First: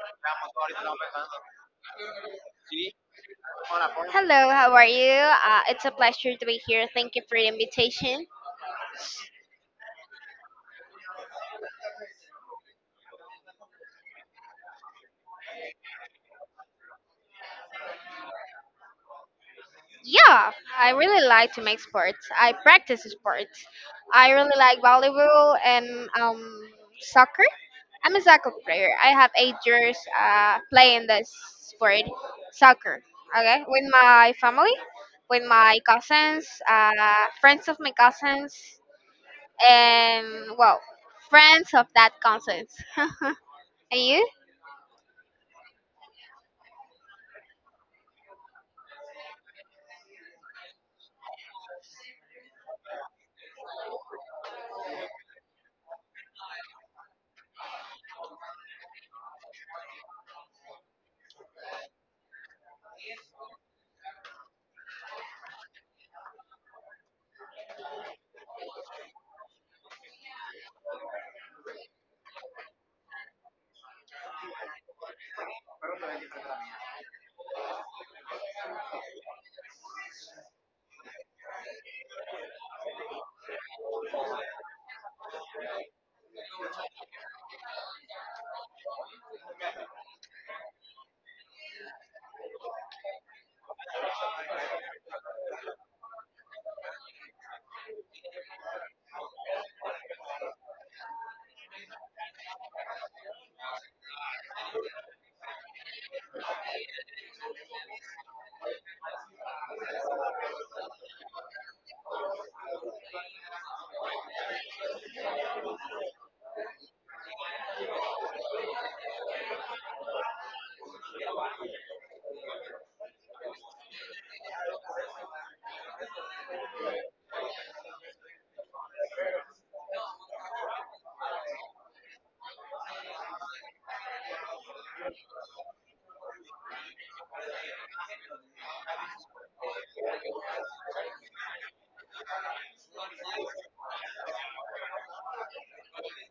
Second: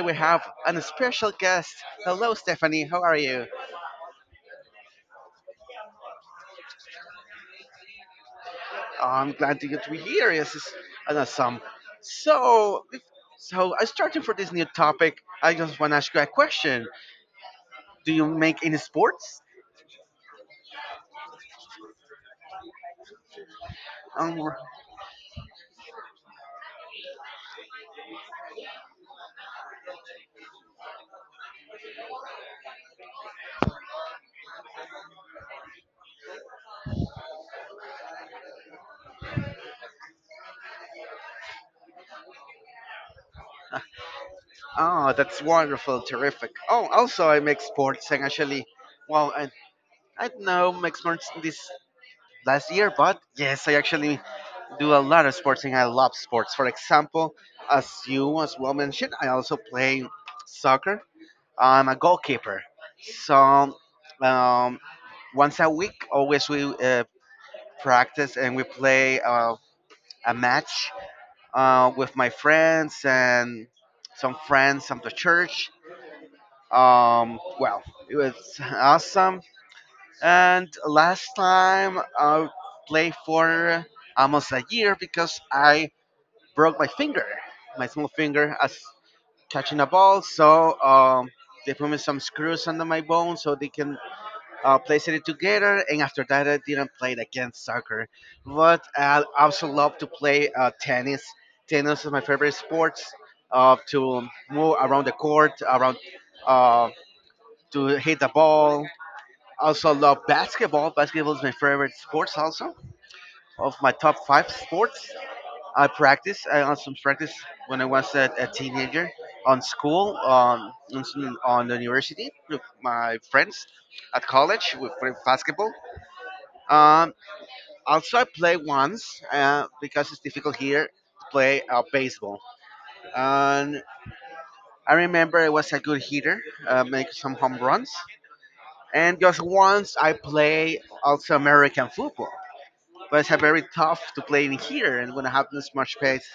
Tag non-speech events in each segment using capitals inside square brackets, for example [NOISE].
we have an special guest. Hello, Stephanie. How are you? Hello, how are you? It's a pleasure to be here. Thank you for the invitation. I'm glad to get to be here. This is an awesome. So, if- so I started for this new topic. I just want to ask you a question. Do you make any sports? Yeah, I really like to make sports. I practice sports. I Um, really like volleyball and soccer. I'm a soccer player. I have 8 years playing this sport, soccer. Okay, with my family, with my cousins, friends of my cousins, and well, friends of that cousins. [LAUGHS] And you? oh, that's wonderful, terrific. Oh, also I make sports and actually, well, I don't know, make sports this last year, but yes, I actually do a lot of sports and I love sports. For example, as you as well mentioned, I also play soccer. I'm a goalkeeper. So um, once a week, always we practice and we play a match with my friends and some friends from the church. Well, it was awesome. And last time I played for almost a year because I broke my finger, my small finger, as catching a ball. So they put me some screws under my bone so they can place it together. And after that, I didn't play it again soccer. But I also love to play tennis. Tennis is my favorite sport. To move around the court, around uh, to hit the ball. Also love basketball. Basketball is my favorite sports. Also of my top five sports. I practice. I also practice when I was a teenager on school, on the university with my friends at college with basketball. Um, also, I play once because it's difficult here to play baseball. And I remember I was a good hitter, make some home runs. And just once I play also American football, but it's a very tough to play in here and when I have this much pace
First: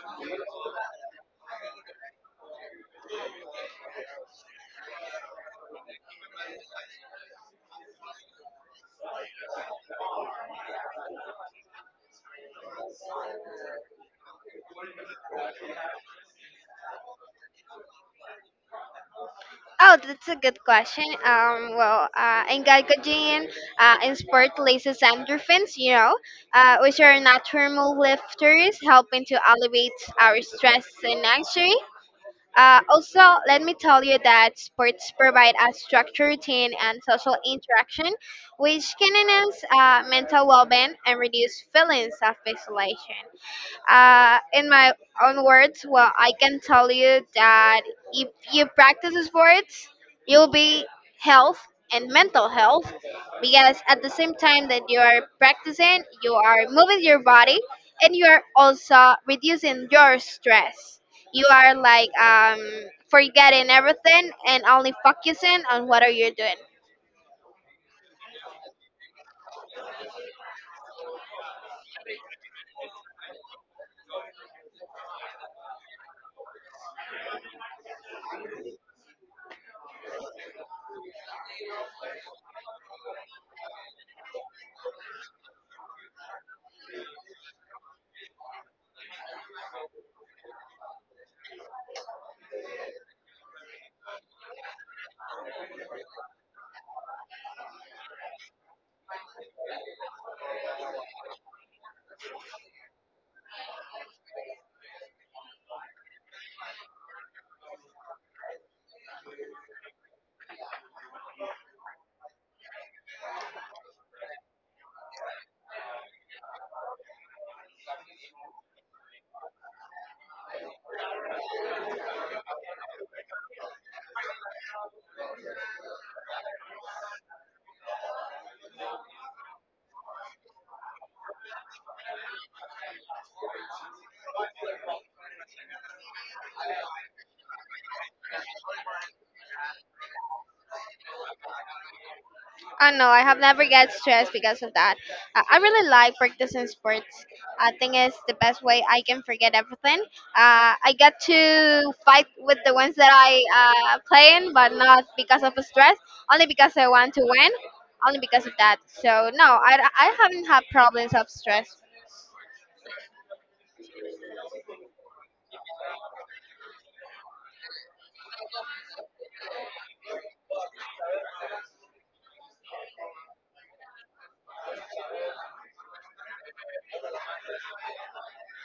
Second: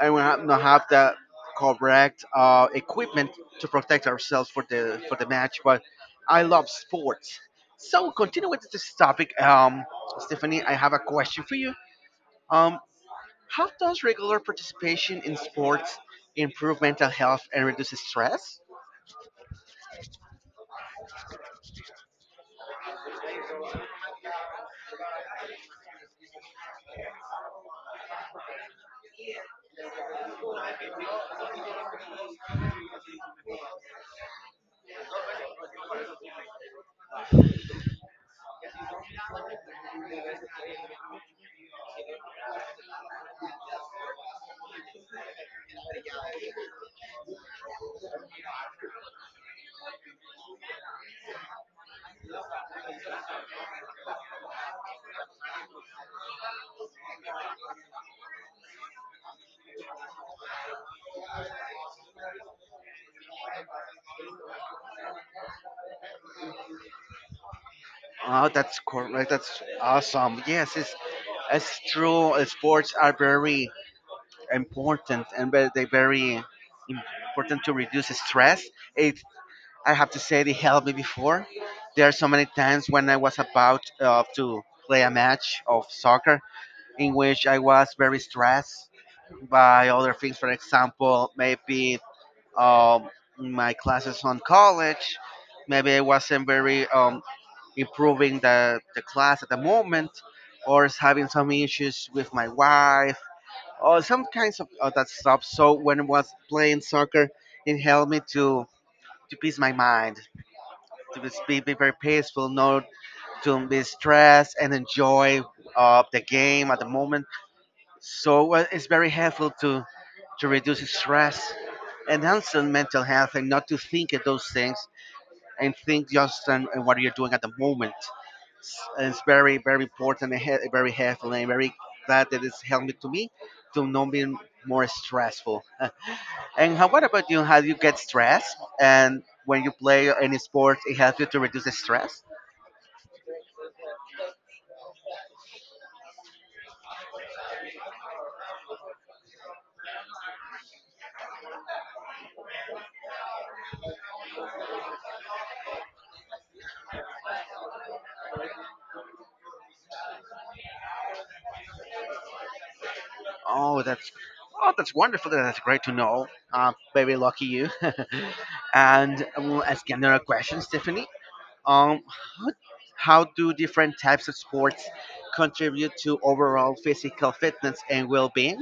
and we have not have the correct equipment to protect ourselves for the match. But I love sports. So continue with this topic, Stephanie. I have a question for you. Um, how does regular participation in sports improve mental health and reduce stress? Oh, that's a good question. In glycogen, in sport releases endorphins, you know, which are natural lifters, helping to alleviate our stress and anxiety. Also, let me tell you that sports provide a structured routine and social interaction, which can enhance mental well-being and reduce feelings of isolation. In my own words, well, I can tell you that if you practice sports, you'll be health and mental health, because at the same time that you are practicing, you are moving your body and you are also reducing your stress. You are like forgetting everything and only focusing on what are you doing. Oh, that's correct. That's awesome. Yes, it's true. Sports are very important and they very important to reduce stress. It I have to say they helped me before. There are so many times when I was about to play a match of soccer in which I was very stressed by other things. For example, maybe um, my classes on college. Maybe I wasn't very improving the class at the moment, or is having some issues with my wife, or some kinds of that stuff. So when I was playing soccer, it helped me to peace my mind to be very peaceful, not to be stressed, and enjoy the game at the moment. So it's very helpful to reduce stress, enhance your mental health, and not to think of those things and think just on what you're doing at the moment. And it's very important and very helpful, and very glad that it's helping to me to not be more stressful. [LAUGHS] And how what about you? How do you get stressed? And when you play any sport, it helps you to reduce the stress. Oh no, I have never get stressed because of that. I really like practicing sports. I think it's the best way I can forget everything. I get to fight with the ones that I play in, but not because of stress, only because I want to win, only because of that. So no, I haven't had problems of stress. Oh, that's oh, that's wonderful. That's great to know. Very lucky you. [LAUGHS] And I will ask you another question, Stephanie. Um, how, how do different types of sports contribute to overall physical fitness and well-being?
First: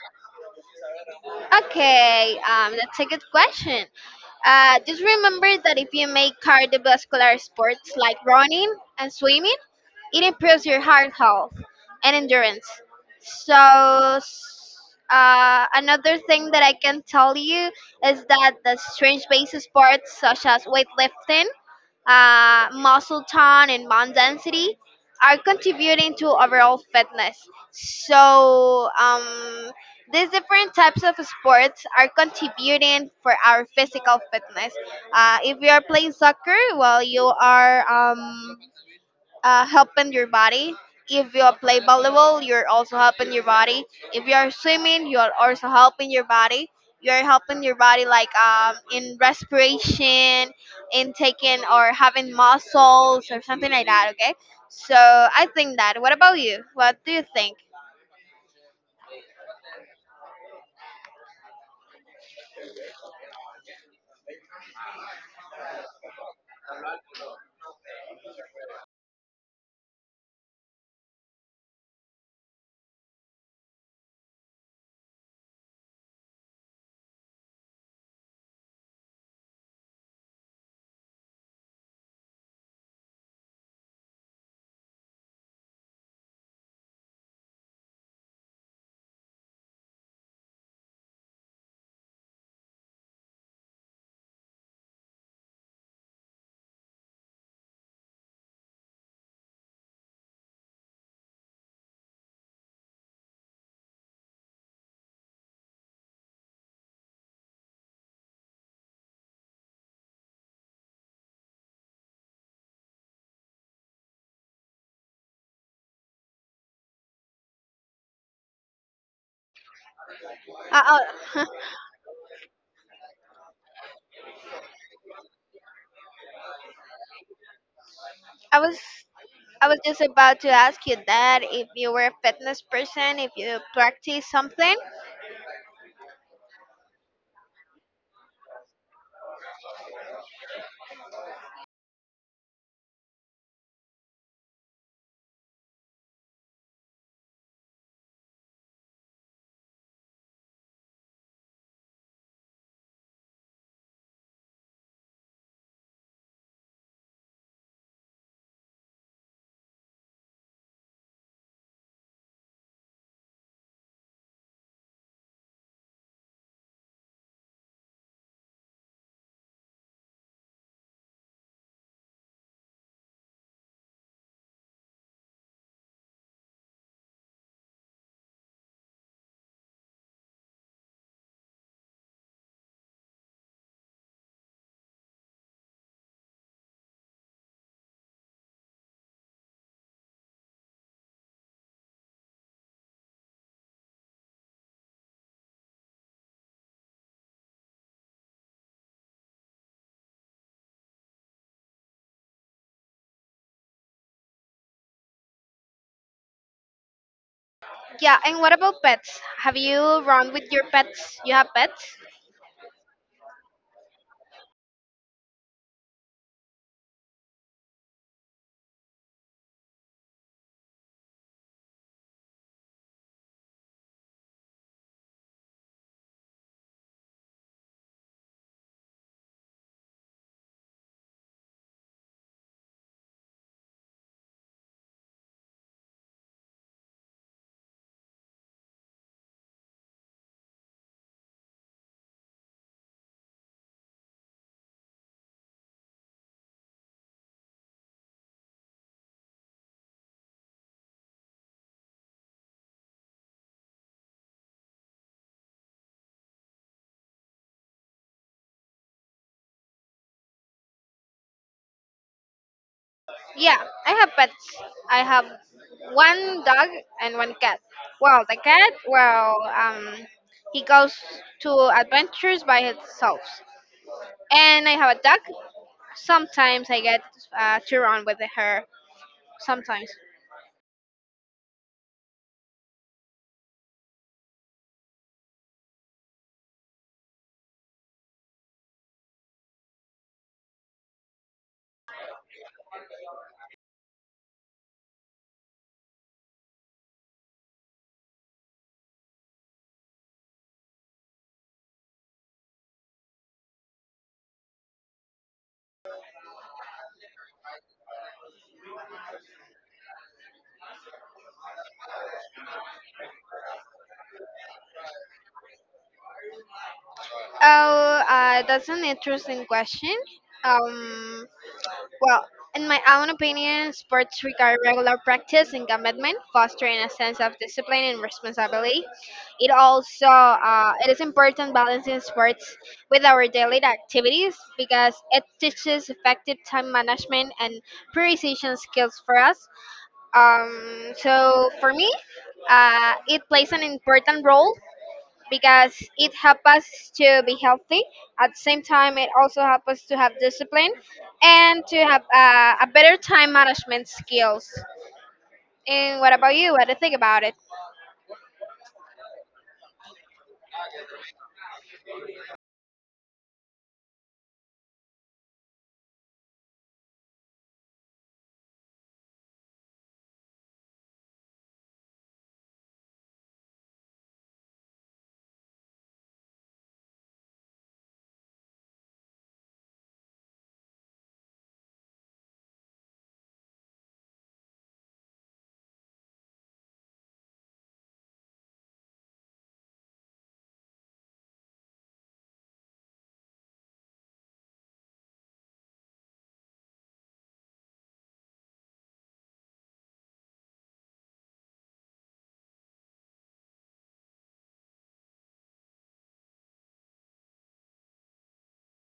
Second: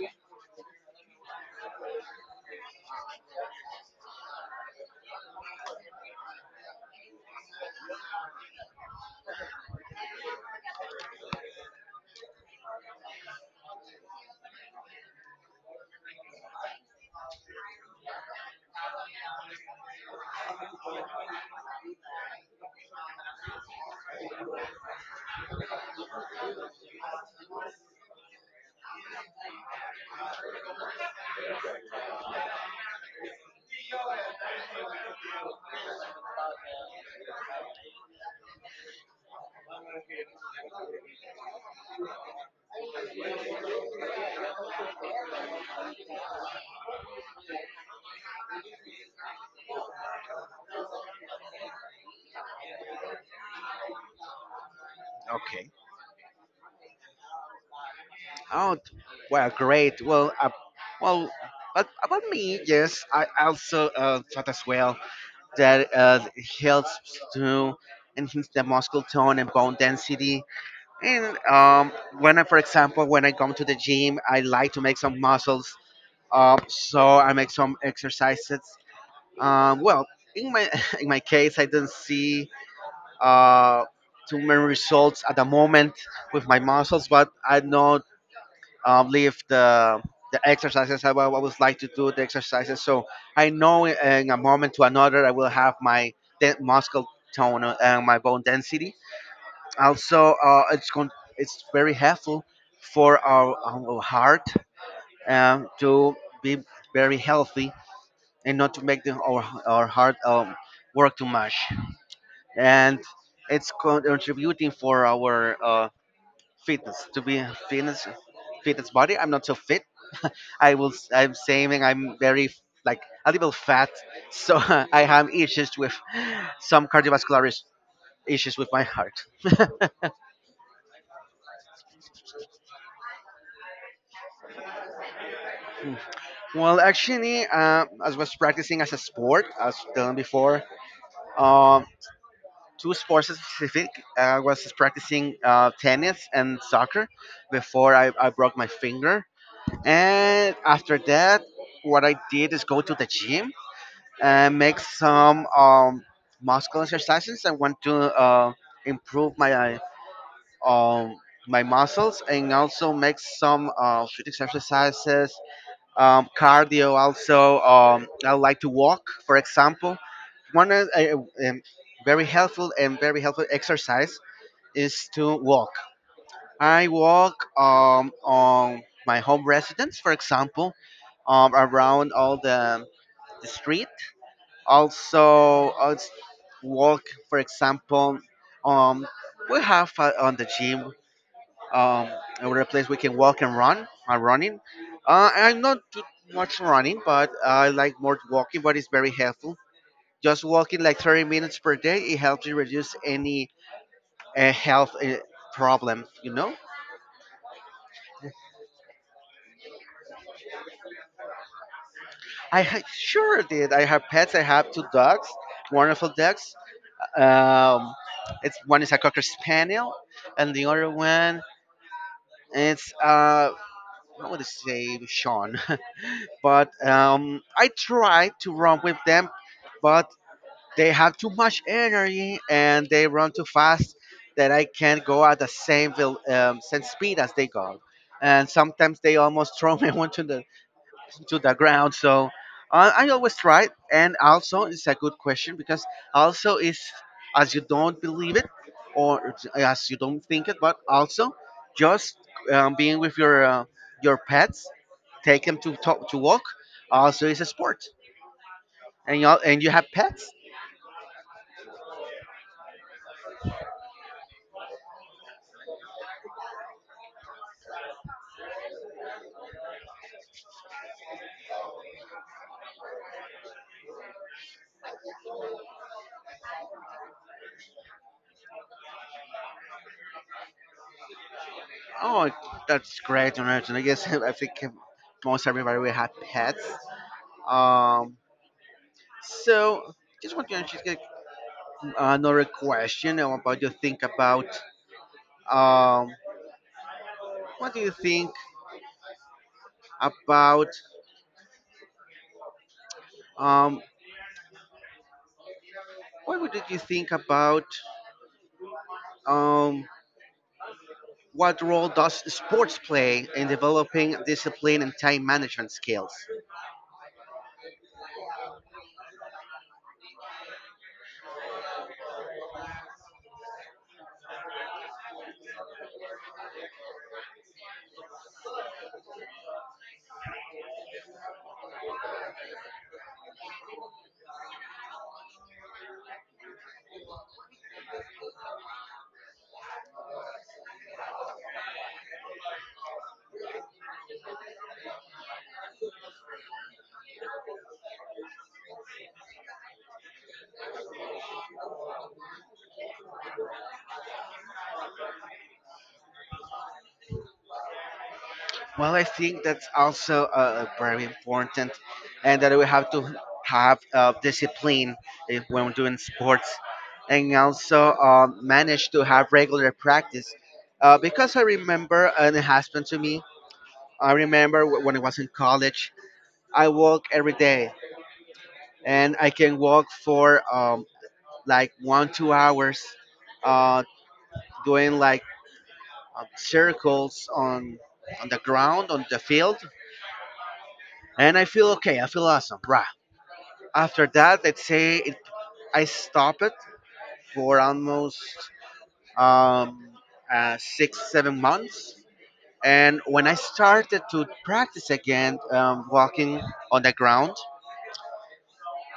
Okay, that's a good question. Just remember that if you make cardiovascular sports like running and swimming, it improves your heart health and endurance. So, s- another thing that I can tell you is that the strange based sports such as weightlifting, muscle tone, and bone density are contributing to overall fitness. So, these different types of sports are contributing for our physical fitness. If you are playing soccer, well, you are. Helping your body. If you play volleyball, you're also helping your body. If you are swimming, you are also helping your body. You are helping your body like in respiration, in taking or having muscles or something like that. Okay, so I Okay. think that. What about you? What do you think? Oh, well, great. Well, well, but about me, yes, I also thought as well that helps to enhance the muscle tone and bone density. And when I, for example, when I come to the gym, I like to make some muscles. So I make some exercises. Well, in my [LAUGHS] in my case, I didn't see uh, too many results at the moment with my muscles, but I know leave the exercises. I will always like to do the exercises, so I know in a moment to another I will have my muscle tone and my bone density. Also, it's very helpful for our heart to be very healthy and not to make our heart work too much. And contributing for our fitness to be fitness fitness body. I'm not so fit. Uh, I'm uh, saying I'm very like a little fat, so [LAUGHS] I have issues with some [LAUGHS] issues I with was my heart. I was [LAUGHS] just about to ask you that if you were a fitness person, if you practice something. Well, actually, as was practicing as a sport, as done before, um, two sports specific. I was practicing tennis and soccer before I broke my finger, and after that, what I did is go to the gym and make some muscle exercises. I want to improve my um, my muscles and also make some street exercises cardio also. I like to walk, for example. One is a, very helpful and very helpful exercise is to walk. I walk on my home residence, for example, around all the street. Also walk, for example, um, we have on the gym um, over a place we can walk and run. I'm running. I'm not too much running, but I like more walking. But it's very helpful. Just walking like 30 minutes per day, it helps you reduce any health problem. You know, Yeah, and what about pets? Have you run with your pets? You have pets? Sure did. I have pets. I have two dogs, wonderful dogs. Um, it's one is a cocker spaniel, and the other one it's I would say Sean. [LAUGHS] But I try to run with them but they have too much energy and they run too fast that I can't go at the same same speed as they go. And sometimes they almost throw me [LAUGHS] onto the to the ground. So I always try. And also, it's a good question because also is as you don't believe it or it's- as you don't think it, but also just being with your pets, take them to talk, to walk. Also, is a sport. And you have pets. Yeah, I have pets. I have one dog and one cat. Well, the cat, well, he goes to adventures by himself. And I have a dog. Sometimes I get to run with her. Sometimes. Oh, that's great, Norwegian. I guess [LAUGHS] I think most everybody will have pets. Um, so just want to just get another question about you think about um, what do you think about um, what would you think about um, what role does sports play in developing discipline and time management skills? Oh, that's an interesting question. Um, Well, in my own opinion, sports require regular practice and commitment, fostering a sense of discipline and responsibility. It also it is important balancing sports with our daily activities because it teaches effective time management and prioritization skills for us. So for me, it plays an important role because it helps us to be healthy. At the same time, it also helps us to have discipline and to have a better time management skills. And what about you? What do you think about it? Well, I think that's also very important, and that we have to have discipline if when we're doing sports, and also manage to have regular practice. Because I remember, and it happened to me. I remember when I was in college, I walk every day, and I can walk for like 1, 2 hours, uh, doing like circles on the ground on the field, and I feel okay. I feel awesome, right? After that, let's say it, I stopped it for almost um, six, 7 months. And when I started to practice again walking on the ground,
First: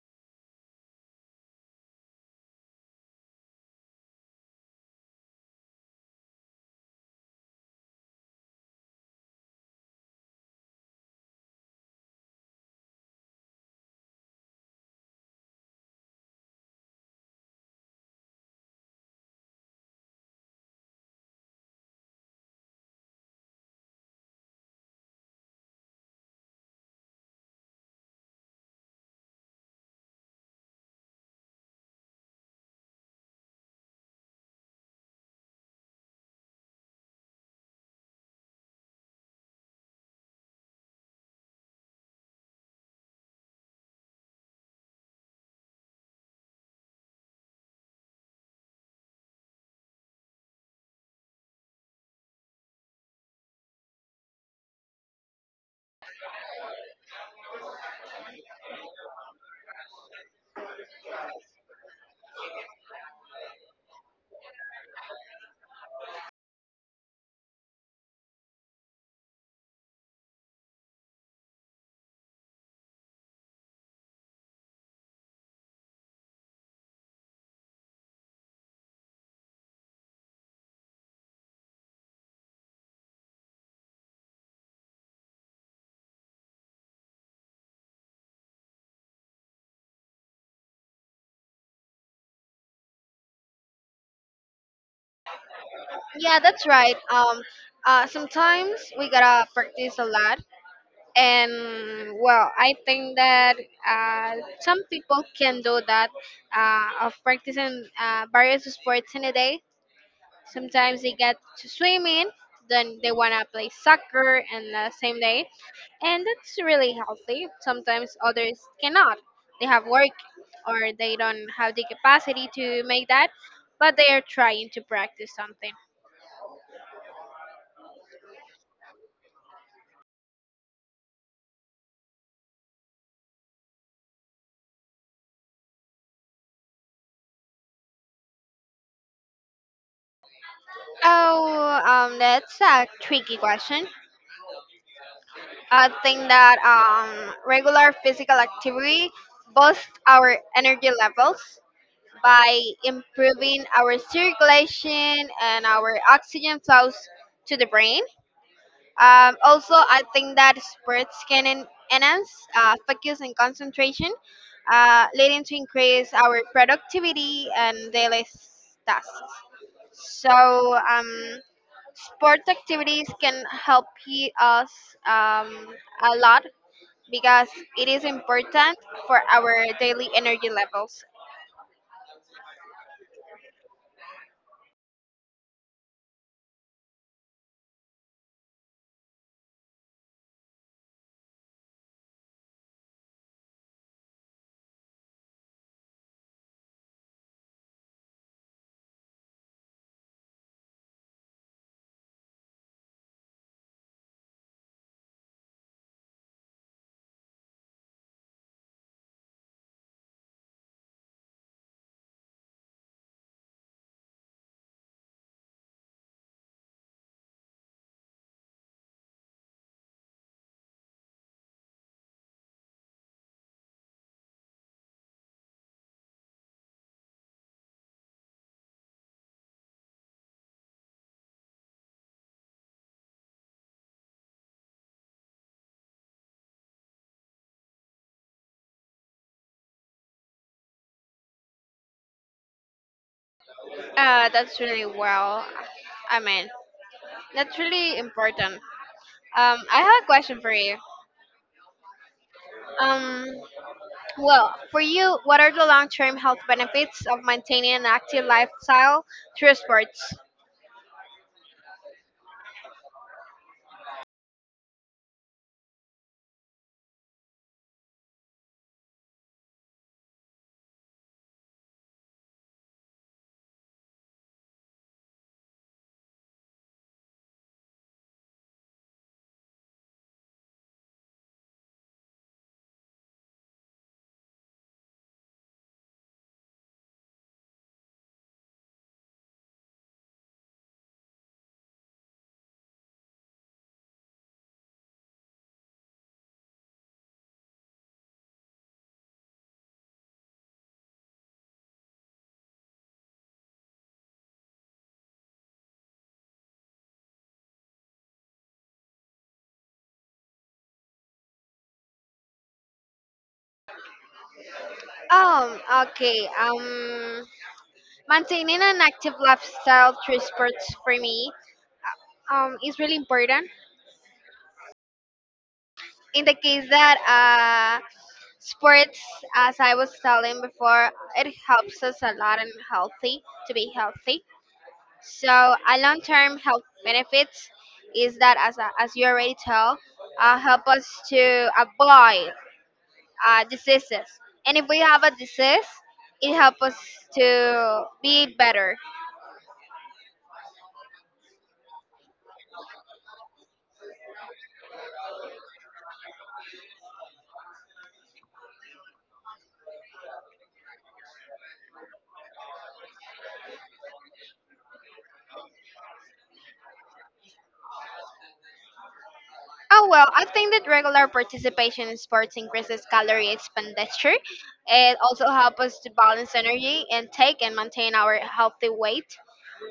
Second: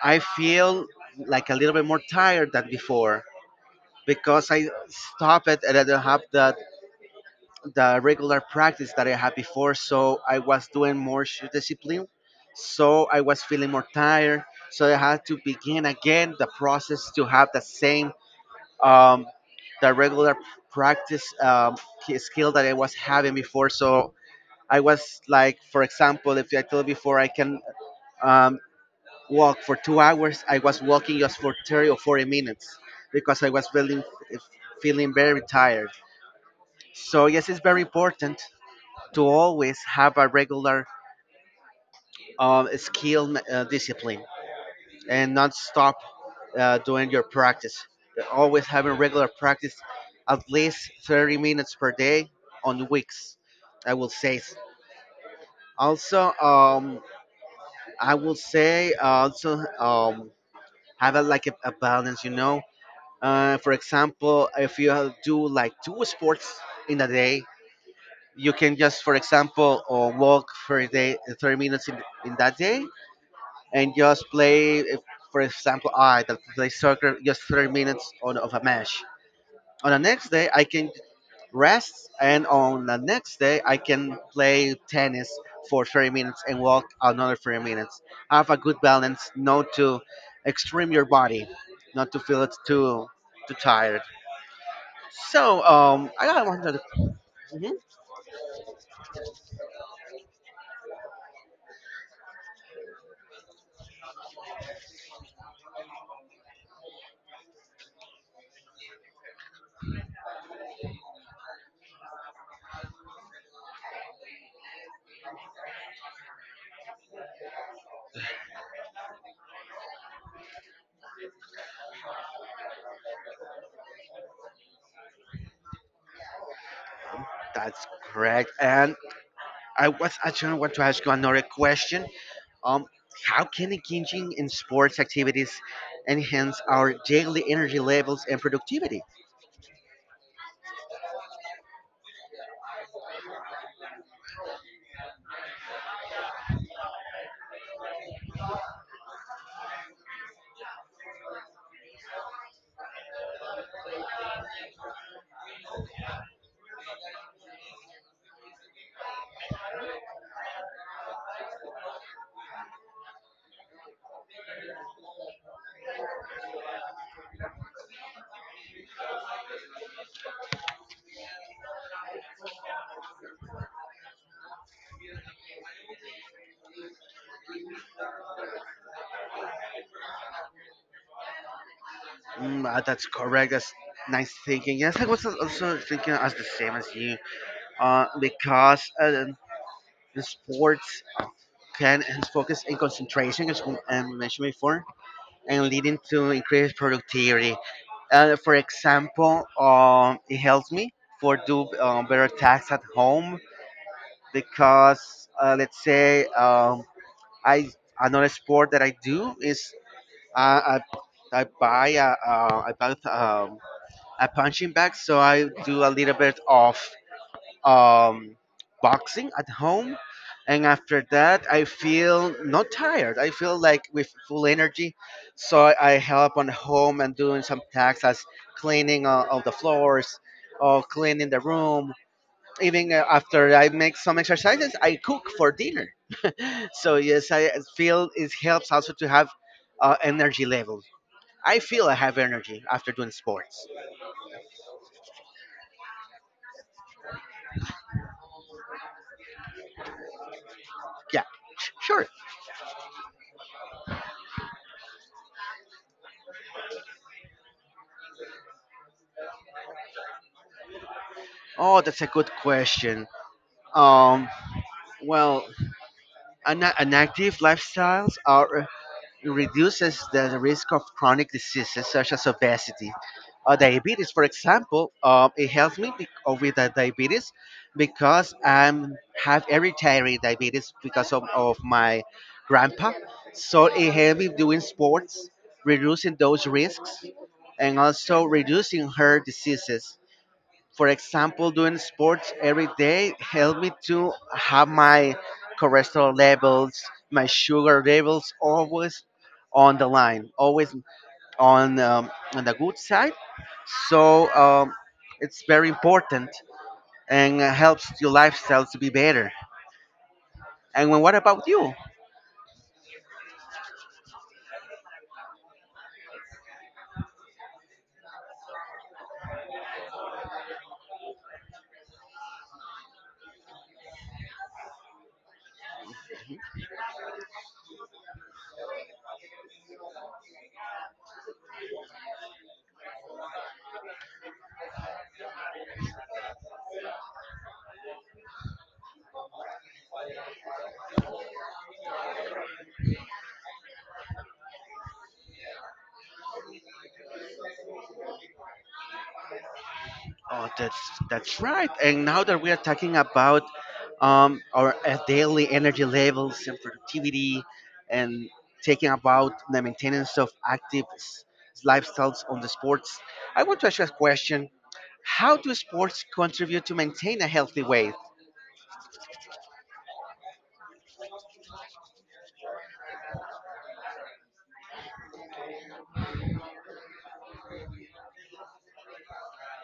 I feel like a little bit more tired than before because I stopped it and I don't have that the regular practice that I had before. So I was doing more shoe discipline. So I was feeling more tired. So I had to begin again the process to have the same um, the regular practice skill that I was having before. So I was like, for example, if I told before I can um, walk for 2 hours, I was walking just for 30 or 40 minutes because I was feeling very tired. So yes, it's very important to always have a regular skill discipline, and not stop doing your practice. Always having regular practice, at least 30 minutes per day on weeks, I will say. Also, I will say also have a, a balance, you know. For example, if you have- do like two sports in a day, you can just, for example, walk for a day, 30 minutes in that day and just play, if, for example, I that play soccer just 30 minutes on of a match. On the next day, I can rest, and on the next day, I can play tennis for 30 minutes and walk another 30 minutes. Have a good balance, not to extreme your body, not to feel it's too tired. So, I Yeah, got one. that's right. Mhm. Sometimes we gotta practice a lot. And well, I think that uh, some people can do that of practicing various sports in a day. Sometimes they get to swimming, then they want to play soccer and the same day, and that's really healthy. Sometimes others cannot. They have work or they don't have the capacity to make that, but they are trying to practice something. That's correct. And I was actually want to ask you another question. Um, how can engaging in sports activities enhance our daily energy levels and productivity? Oh, that's a tricky question. I think that regular physical activity boosts our energy levels by improving our circulation and our oxygen flows to the brain. Also, I think that sports can enhance focus and concentration, leading to increase our productivity and daily tasks. So, sports activities can help us um, a lot because it is important for our daily energy levels. That's correct. That's nice thinking. Yes, I was also thinking as the same as you, because the sports can enhance focus and concentration, as we mentioned before, and leading to increased productivity. For example, it helps me for do better tasks at home because let's say I another sport that I do is uh, I I buy a, I buy a punching bag, so I do a little bit of um, boxing at home, and after that I feel not tired. I feel like with full energy, so I help on home and doing some tasks as cleaning of the floors, or cleaning the room, even after I make some exercises, I cook for dinner. So yes, I feel it helps also to have energy level. I feel I have energy after doing sports. That's really well. I mean, that's really important. I have a question for you. Yeah, sure. Um, well, for you, what are the long-term health benefits of maintaining an active lifestyle through sports? Oh, that's a good question. Um, well, an active lifestyles are it reduces the risk of chronic diseases such as obesity or diabetes. For example, it helps me with the diabetes because I have hereditary diabetes because of my grandpa. So it helps me doing sports, reducing those risks, and also reducing her diseases for example, doing sports every day helped me to have my cholesterol levels, my sugar levels always on the line, always on the good side. So it's very important and helps your lifestyle to be better. And when, what about you? Um, okay. Maintaining an active lifestyle through sports for me is really important. In the case that uh, sports, as I was telling before, it helps us a lot and healthy to be healthy. So a long-term health benefits is that, as you already tell, help us to avoid diseases. And if we have a disease, it helps us to be better. Oh, that's right. And now that we are talking about our daily energy levels and productivity, and taking about the maintenance of lifestyles on the sports, I want to ask you a question: how do sports contribute to maintain a healthy weight? Oh well, I think that regular participation in sports increases calorie expenditure. It also helps us to balance energy intake and maintain our healthy weight.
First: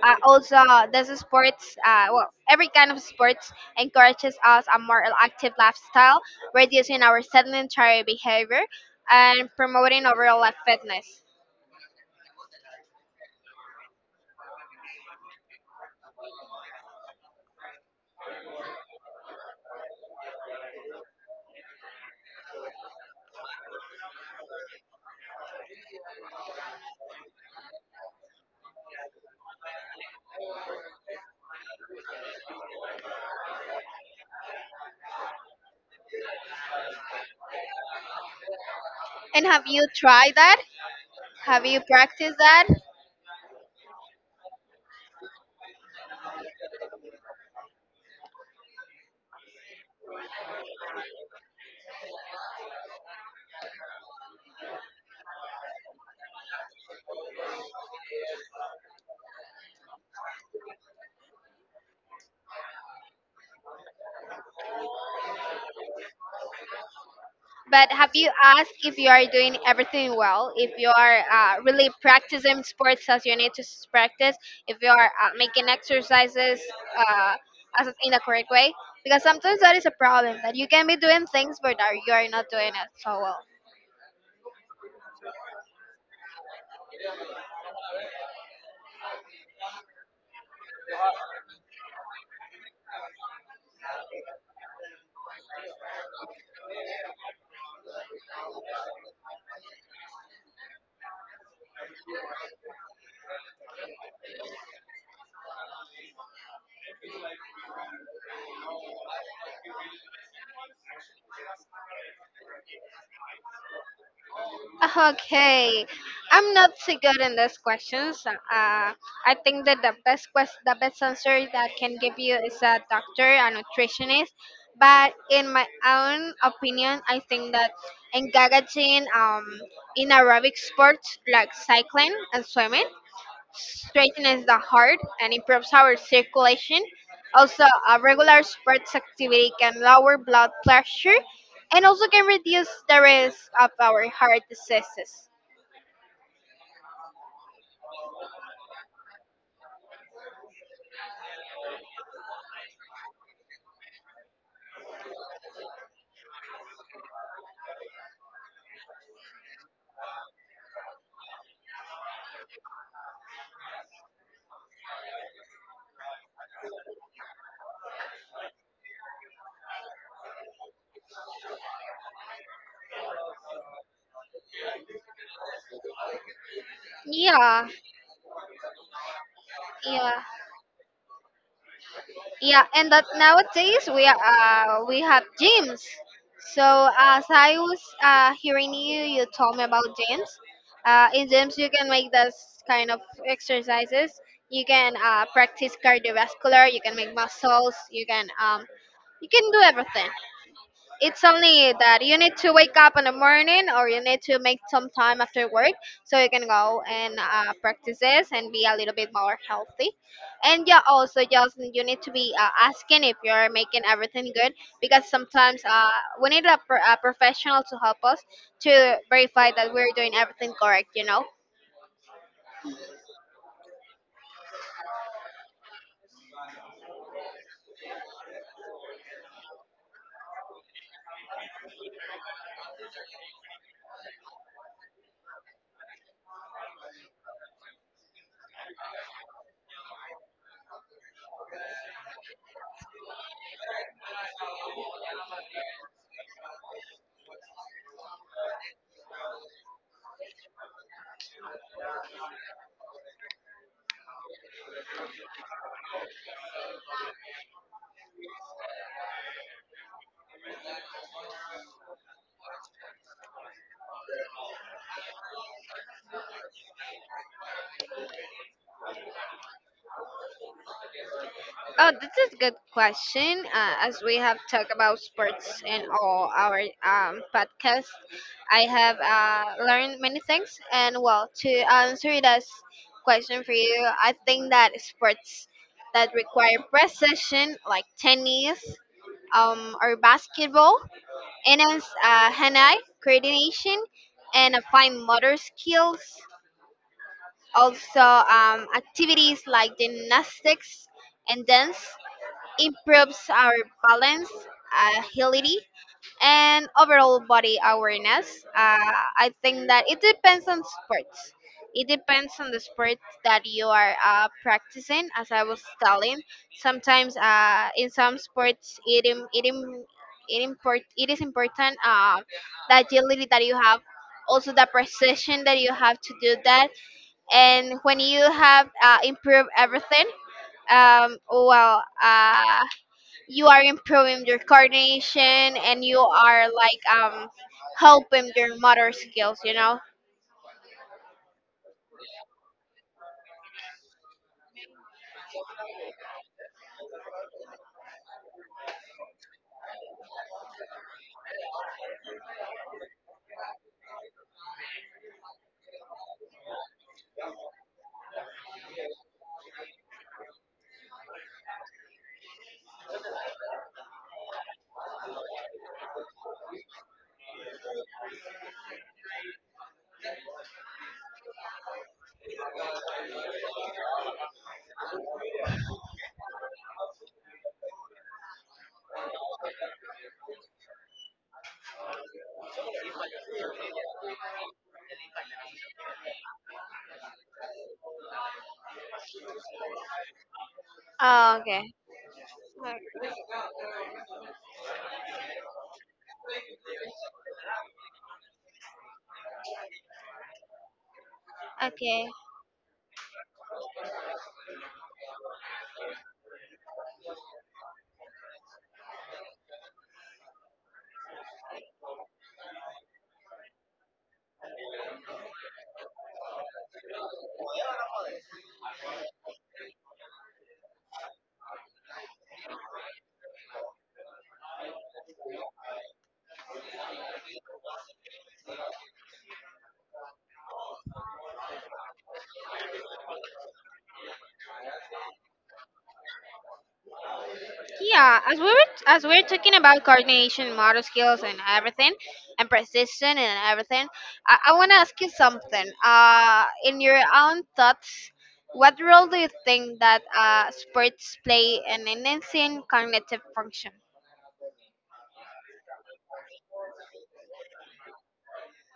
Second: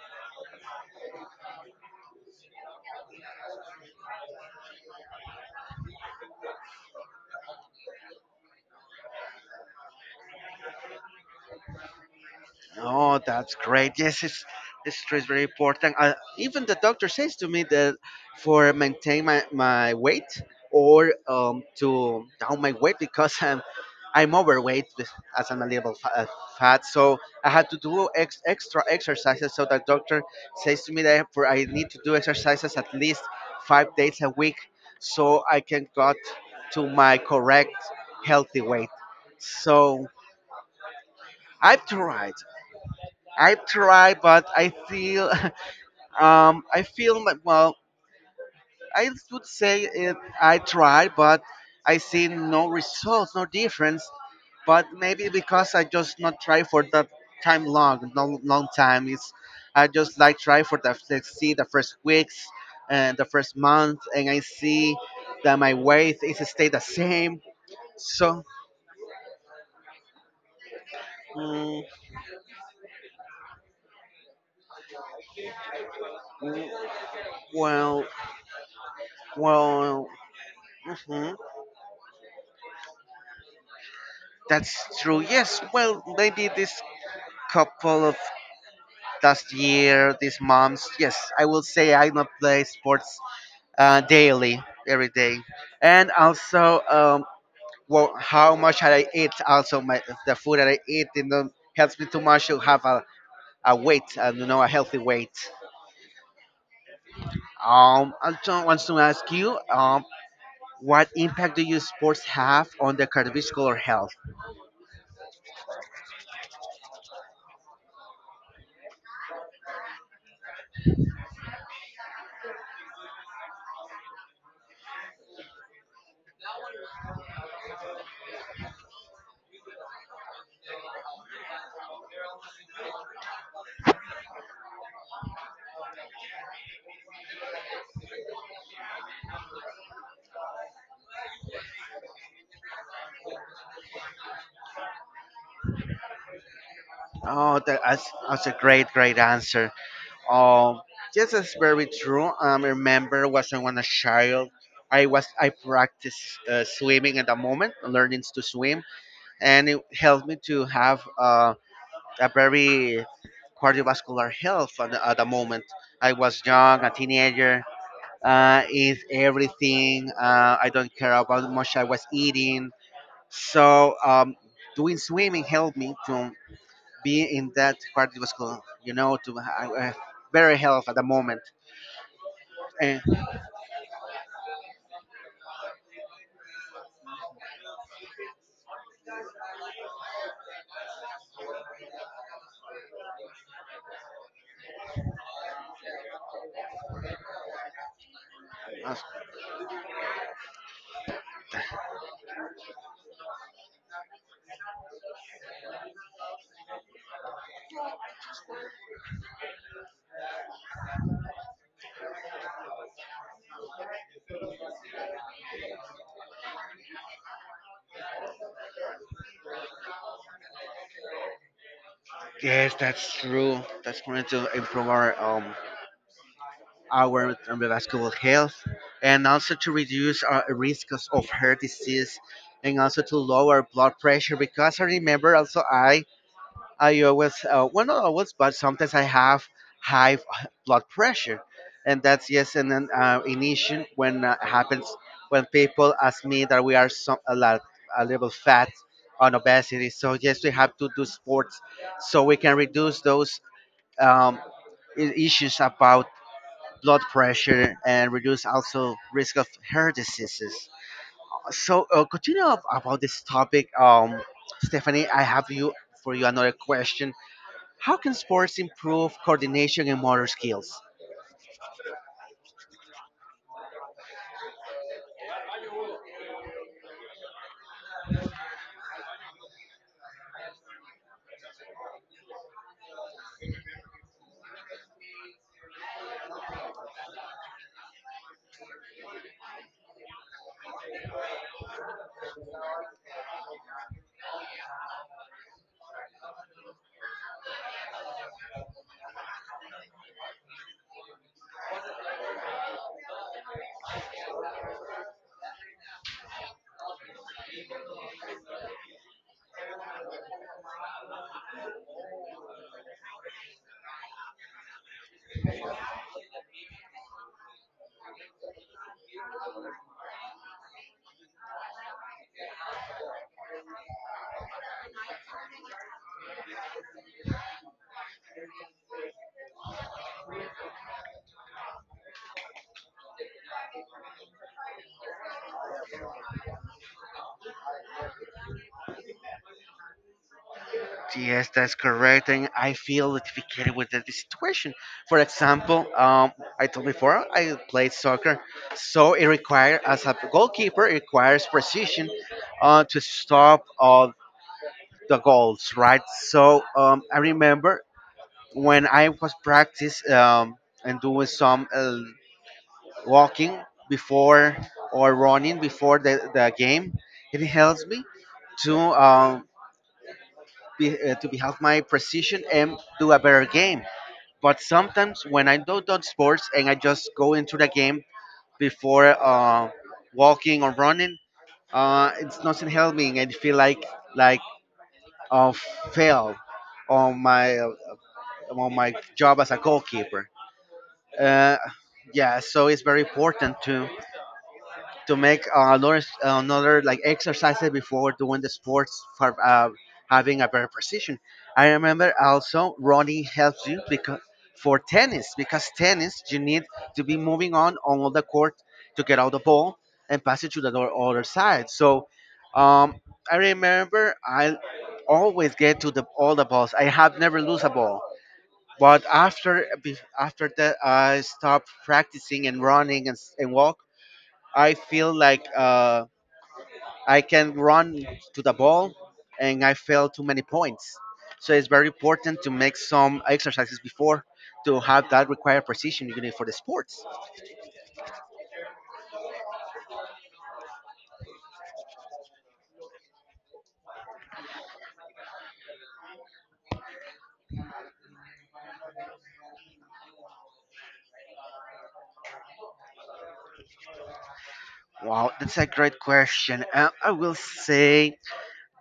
Also, this is sports, well, every kind of sports encourages us a more active lifestyle, reducing our sedentary behavior and promoting overall fitness. Oh, that's great. Yes, it's is very important. Even the doctor says to me that for maintain my weight or to down my weight because I'm overweight, as I'm fat, so I had to do extra exercises. So the doctor says to me that for I need to do exercises at least 5 days a week so I can got to my correct healthy weight. And have you So tried that? Have I've you tried. practiced that? I've tried, but I feel, [LAUGHS] I feel like well, I would say it, I tried, but I see no results, no difference. But maybe because I just not try for that time long time. It's I just like try for the let's see the first weeks and the first month, and I see that my weight is stay the same. But have you So, asked if you are doing everything well? If you are mm, really practicing sports as you need to practice? If you are making exercises mm, uh, as well, in the correct way? Because sometimes that is a well. problem that you can be doing Mhm. things, but are you are not doing it so well. That's true. Yes. Well, maybe this couple of last year, these months. Yes, I will say I not play sports daily, every day, and also well, how much I eat. Also, my the food that I eat, you know, helps me too much to have a weight, you know, a healthy weight. I just want to ask you, what impact do you sports have on the cardiovascular health? Okay, I'm not so good in these questions. I think that the the best answer that I can give you is a doctor, a nutritionist. But in my own opinion, I think that engaging in aerobic sports like cycling and swimming straightens the heart and improves our circulation. Also, a regular sports activity can lower blood pressure and also can reduce the risk of our heart diseases. Oh, that's a great answer. Um, yes, that's very true. I remember was I was a child, I practiced swimming at the moment, learning to swim, and it helped me to have a very cardiovascular health at at the moment. I was young, a teenager. Is everything. I don't care about how much I was eating. So doing swimming helped me to be in Yeah, that cardiovascular, you know, yeah, very health at the moment. yeah. And And that nowadays we are, we have gyms. So as I was hearing you, you told me about gyms. In gyms, you can make those kind of exercises. You can practice cardiovascular. You can make muscles. Uh, You can do everything. It's only that you need to wake up in the morning or you need to make some time after work, so you can go and practice this and be a little bit more healthy. And yeah, also just you need to be asking if you're making everything good, because sometimes we need a, a professional to help us to verify that we're doing everything correct, you know. yes, that's true. That's going to improve our cardiovascular health, and also to reduce our risk of heart disease, and also to lower blood pressure. Because I remember also I always, well, not always, but sometimes I have high blood pressure, and that's yes, and then an issue when happens when people ask me that we are some a lot a little fat on obesity. So yes, we have to do sports so we can reduce those um, issues about blood pressure and reduce also risk of hair diseases. So continue ab- about this topic, Stephanie. I have you For you another question: how can sports improve coordination and motor skills? Oh, this is a good question. As we have talked about sports in all our podcasts, I have learned many things. And well, to answer this question for you, I think that sports that require precision, like tennis or basketball, enhance hand eye coordination and applying motor skills. Also, activities like gymnastics and dance improves our balance, agility, and overall body awareness. Uh, I think that it depends on sports. It depends on the sport that you are practicing. As I was telling, sometimes in some sports, it is important the agility that you have, also the precision that you have to do that. And when you have improved everything, um, well, uh, you are improving your coordination and you are like helping your motor skills, you know. Yes, that's correct, and I feel identified with the situation. For example, I told before I played soccer, so it requires as a goalkeeper, it requires precision to stop all the goals, right? So I remember when I was practice and doing some walking before or running before the game, it helps me to to be have my precision and do a better game. But sometimes when I don't do sports and I just go into the game before walking or running, it's nothing helping and feel like like uh, fail on my on my job as a goalkeeper. Oh, Uh, okay. yeah, so it's very important to make another like exercises before doing the sports for having a better precision. I remember Okay. also running helps you because for tennis because tennis you need to be moving on the court to get out the ball and pass it to the other side. So um, I remember I always get to the all the balls. I have never lose a ball. But after that, I stopped practicing and running and, and walk I feel like I can run to the ball and I fail too many points. So it's very important to make some exercises before to have that required precision you need for the sports. Yeah, as we were as we are talking about coordination, motor skills, and everything, and persistence and everything, I want to ask you something. In your own thoughts, what role do you think that sports play in enhancing cognitive function? Wow, that's a great question. I will say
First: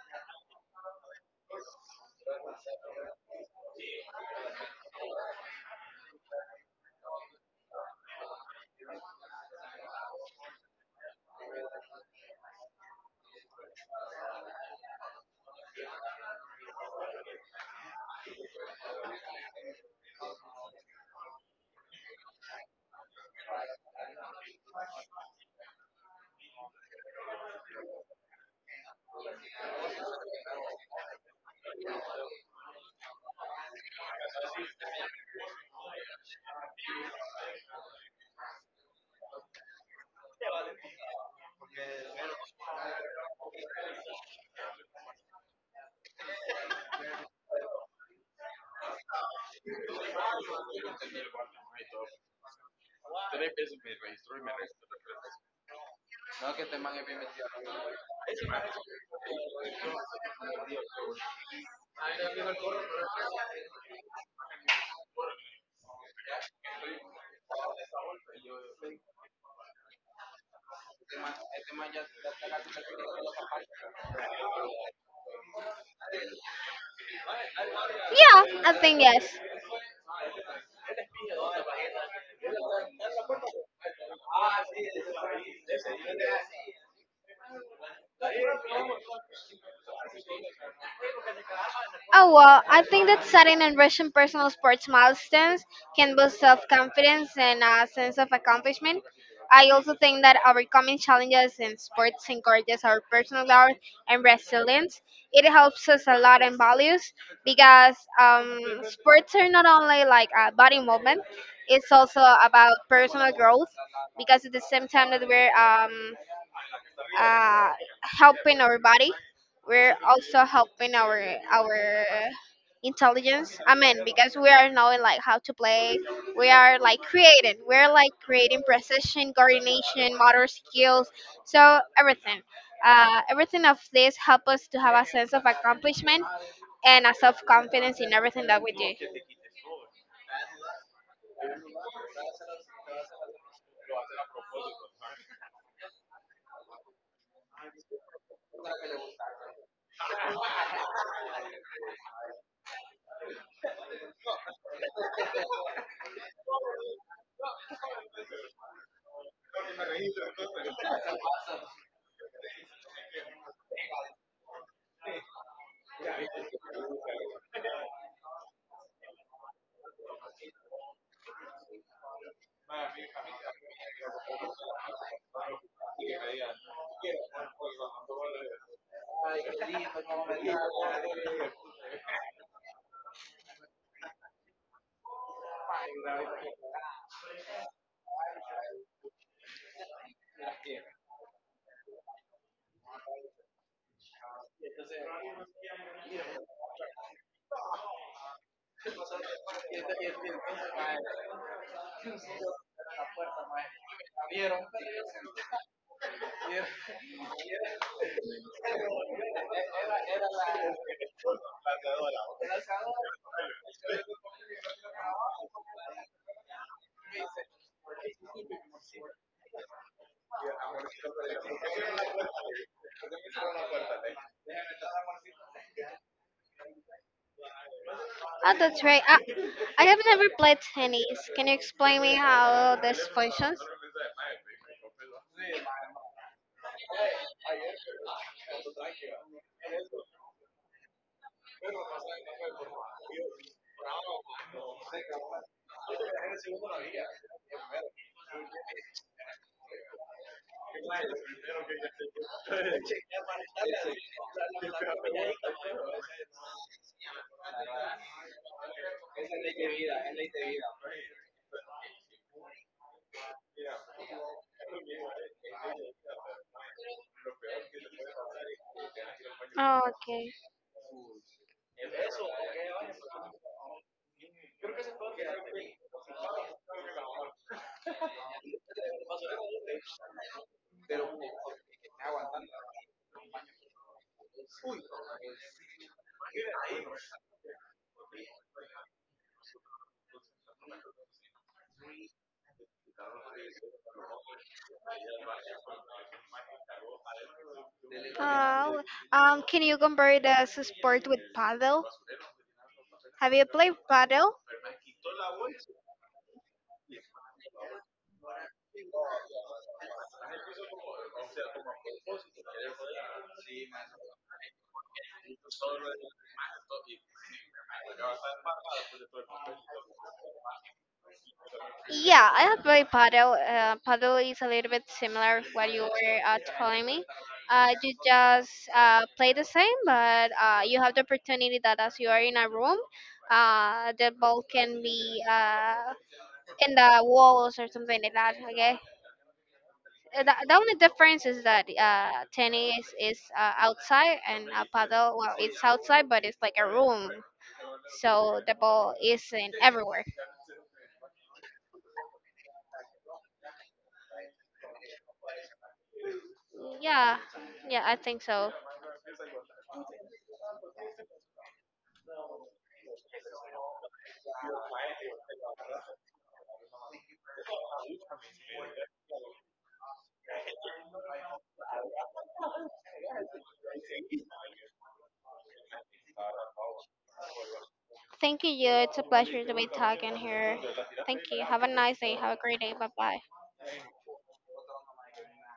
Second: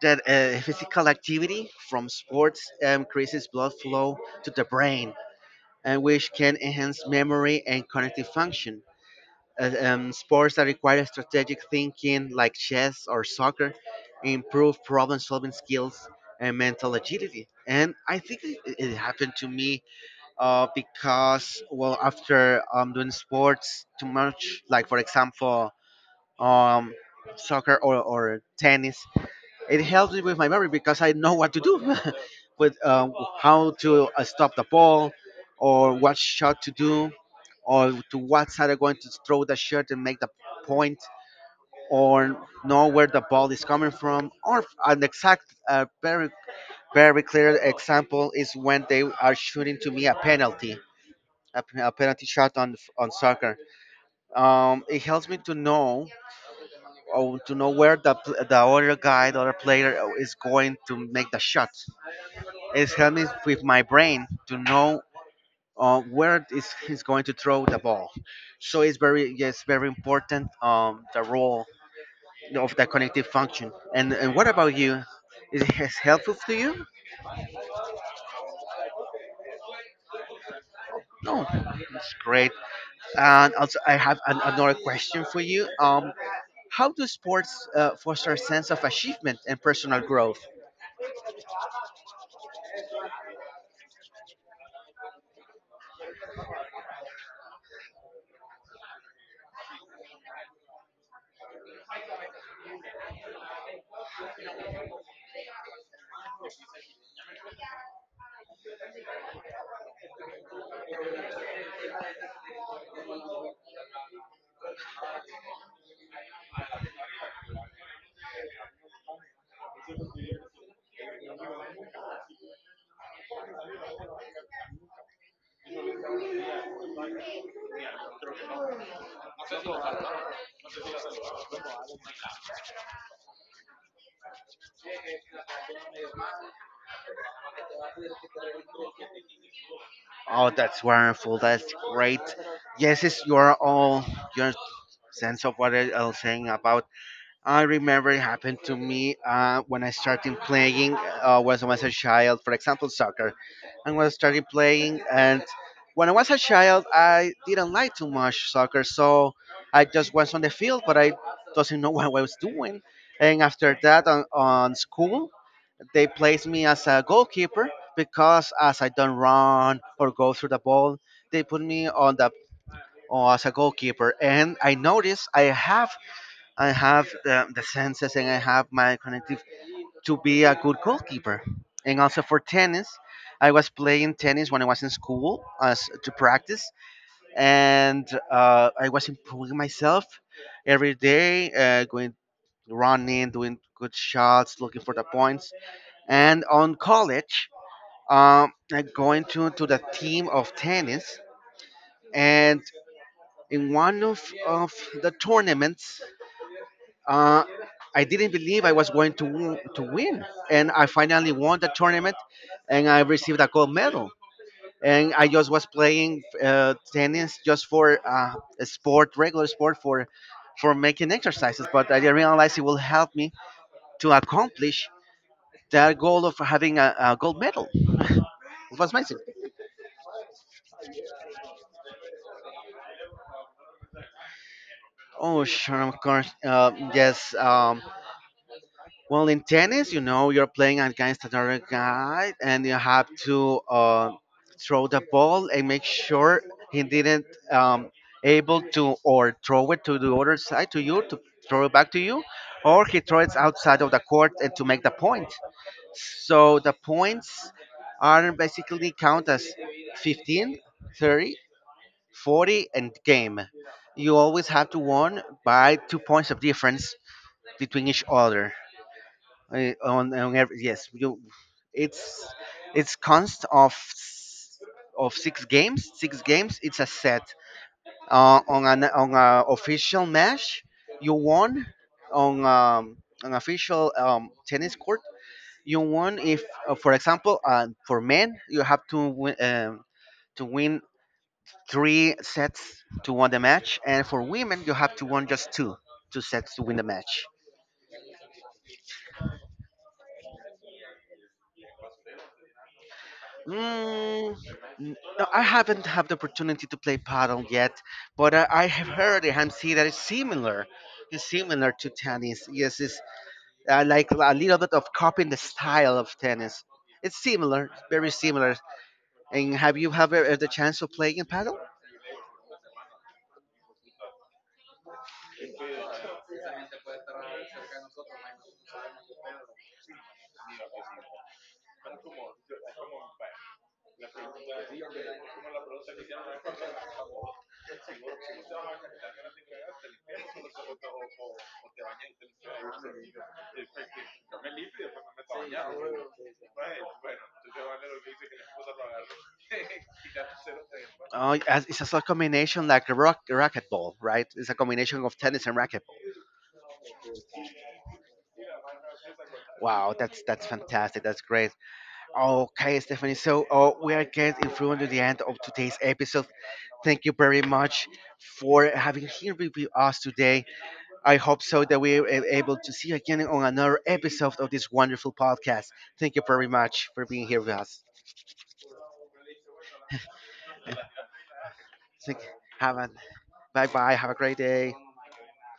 that physical activity from sports increases blood flow to the brain, and which can enhance memory and cognitive function. Sports that require strategic thinking, like chess or soccer, improve problem solving skills and mental agility. And I think it happened to me because, well, after doing sports too much, like for example, um, soccer or tennis, it helps me with my memory because I know what to do, [LAUGHS] with how to stop the ball, or what shot to do, or to what side I'm going to throw the shot and make the point, or know where the ball is coming from. Or an exact, very clear example is when they are shooting to me a penalty, a penalty shot on soccer. It helps me to know or to know where the other guy, the other player is going to make the shot. It's helped me with my brain to know where is he's going to throw the ball. So it's very yes very important the role of the connective function. And what about you? Is it has helpful to you? Yeah, I think yes. No, it's great. And also I have another question for you. How do sports foster a sense of achievement and personal growth? Oh well, I think that setting and reaching personal sports milestones can boost self-confidence and a sense of accomplishment. I also think that overcoming challenges in sports encourages our personal growth and resilience. It helps us a lot in values because sports are not only like a body movement; it's also about personal growth. Because at the same time that we're uh, helping our body. We're also helping our intelligence. I mean, because we are knowing like how to play. We are like creating. We're like creating precision, coordination, motor skills. So everything, everything of this help us to have a sense of accomplishment and a self confidence in everything that we do. Oh, that's wonderful. That's great. Yes, it's your all your sense of what I was saying about I remember it happened to me when I started playing when I was a child, for example, soccer. And when I started playing, and when I was a child, I didn't like too much soccer, so I just was on the field, but I doesn't know [LAUGHS] what I was doing. And after that, on school, they placed me as a goalkeeper because as I don't run or go through the ball, they put me on the or as a goalkeeper. And I noticed I have the senses and I have my connective to be a good goalkeeper. And also for tennis, I was playing tennis when I was in school as to practice, and I was improving myself every day, going running, doing good shots, looking for the points. And on college, I going to the team of tennis, and in one of the tournaments, uh, I didn't believe I was going to win, and I finally won the tournament, and I received a gold medal. And I just was playing tennis just for a sport, regular sport for making exercises. But I didn't realize it will help me to accomplish that goal of having a gold medal. [LAUGHS] Oh, It that's was right. amazing. I have never played tennis. Can you explain me how this functions? Oh, sure, of course. Yes. Well, in tennis, you know, you're playing against another guy, and you have to throw the ball and make sure he didn't um, able to or throw it to the other side to you to throw it back to you, or he throws it outside of the court and to make the point. So the points are basically count as 15, 30, 40, and game. You always have to win by two points of difference between each other Oh, okay. on every, yes you it's it's const of six games it's a set on a official match you won on an official tennis court you won if for example for men you have to win to win three sets to win the match and for women you have to win just two sets to win the match. Oh, can you compare the sport with paddle? Have you played paddle? Mm, no, I haven't had the opportunity to play paddle yet, but I have heard and see that it's similar. It's similar to tennis. Yes, it's like a little bit of copying the style of tennis. It's similar, very similar. And have you have the chance of playing in paddle? Yeah, I have played paddle. Paddle is a little bit similar to what you were telling me. You just play the same, but you have the opportunity that as you are in a room, the ball can be in the walls or something like that. Okay. The only difference is that tennis is outside and paddle, well, it's outside, but it's like a room. So the ball is in everywhere. Oh, it's a combination like a racquetball, right? It's a combination of tennis and racquetball. Yeah, yeah, I think so. Wow, that's fantastic. That's great. Okay, Stephanie. So we are getting through to the end of today's episode. Thank you very much for having here with us today. I hope so that we are able to see you again on another episode of this wonderful podcast. Thank you very much for being here with us. Thank you, you. It's a pleasure to be talking here. Thank you. Have a nice day. Thank, Have a great day. have Bye a bye. bye bye. Have a great day.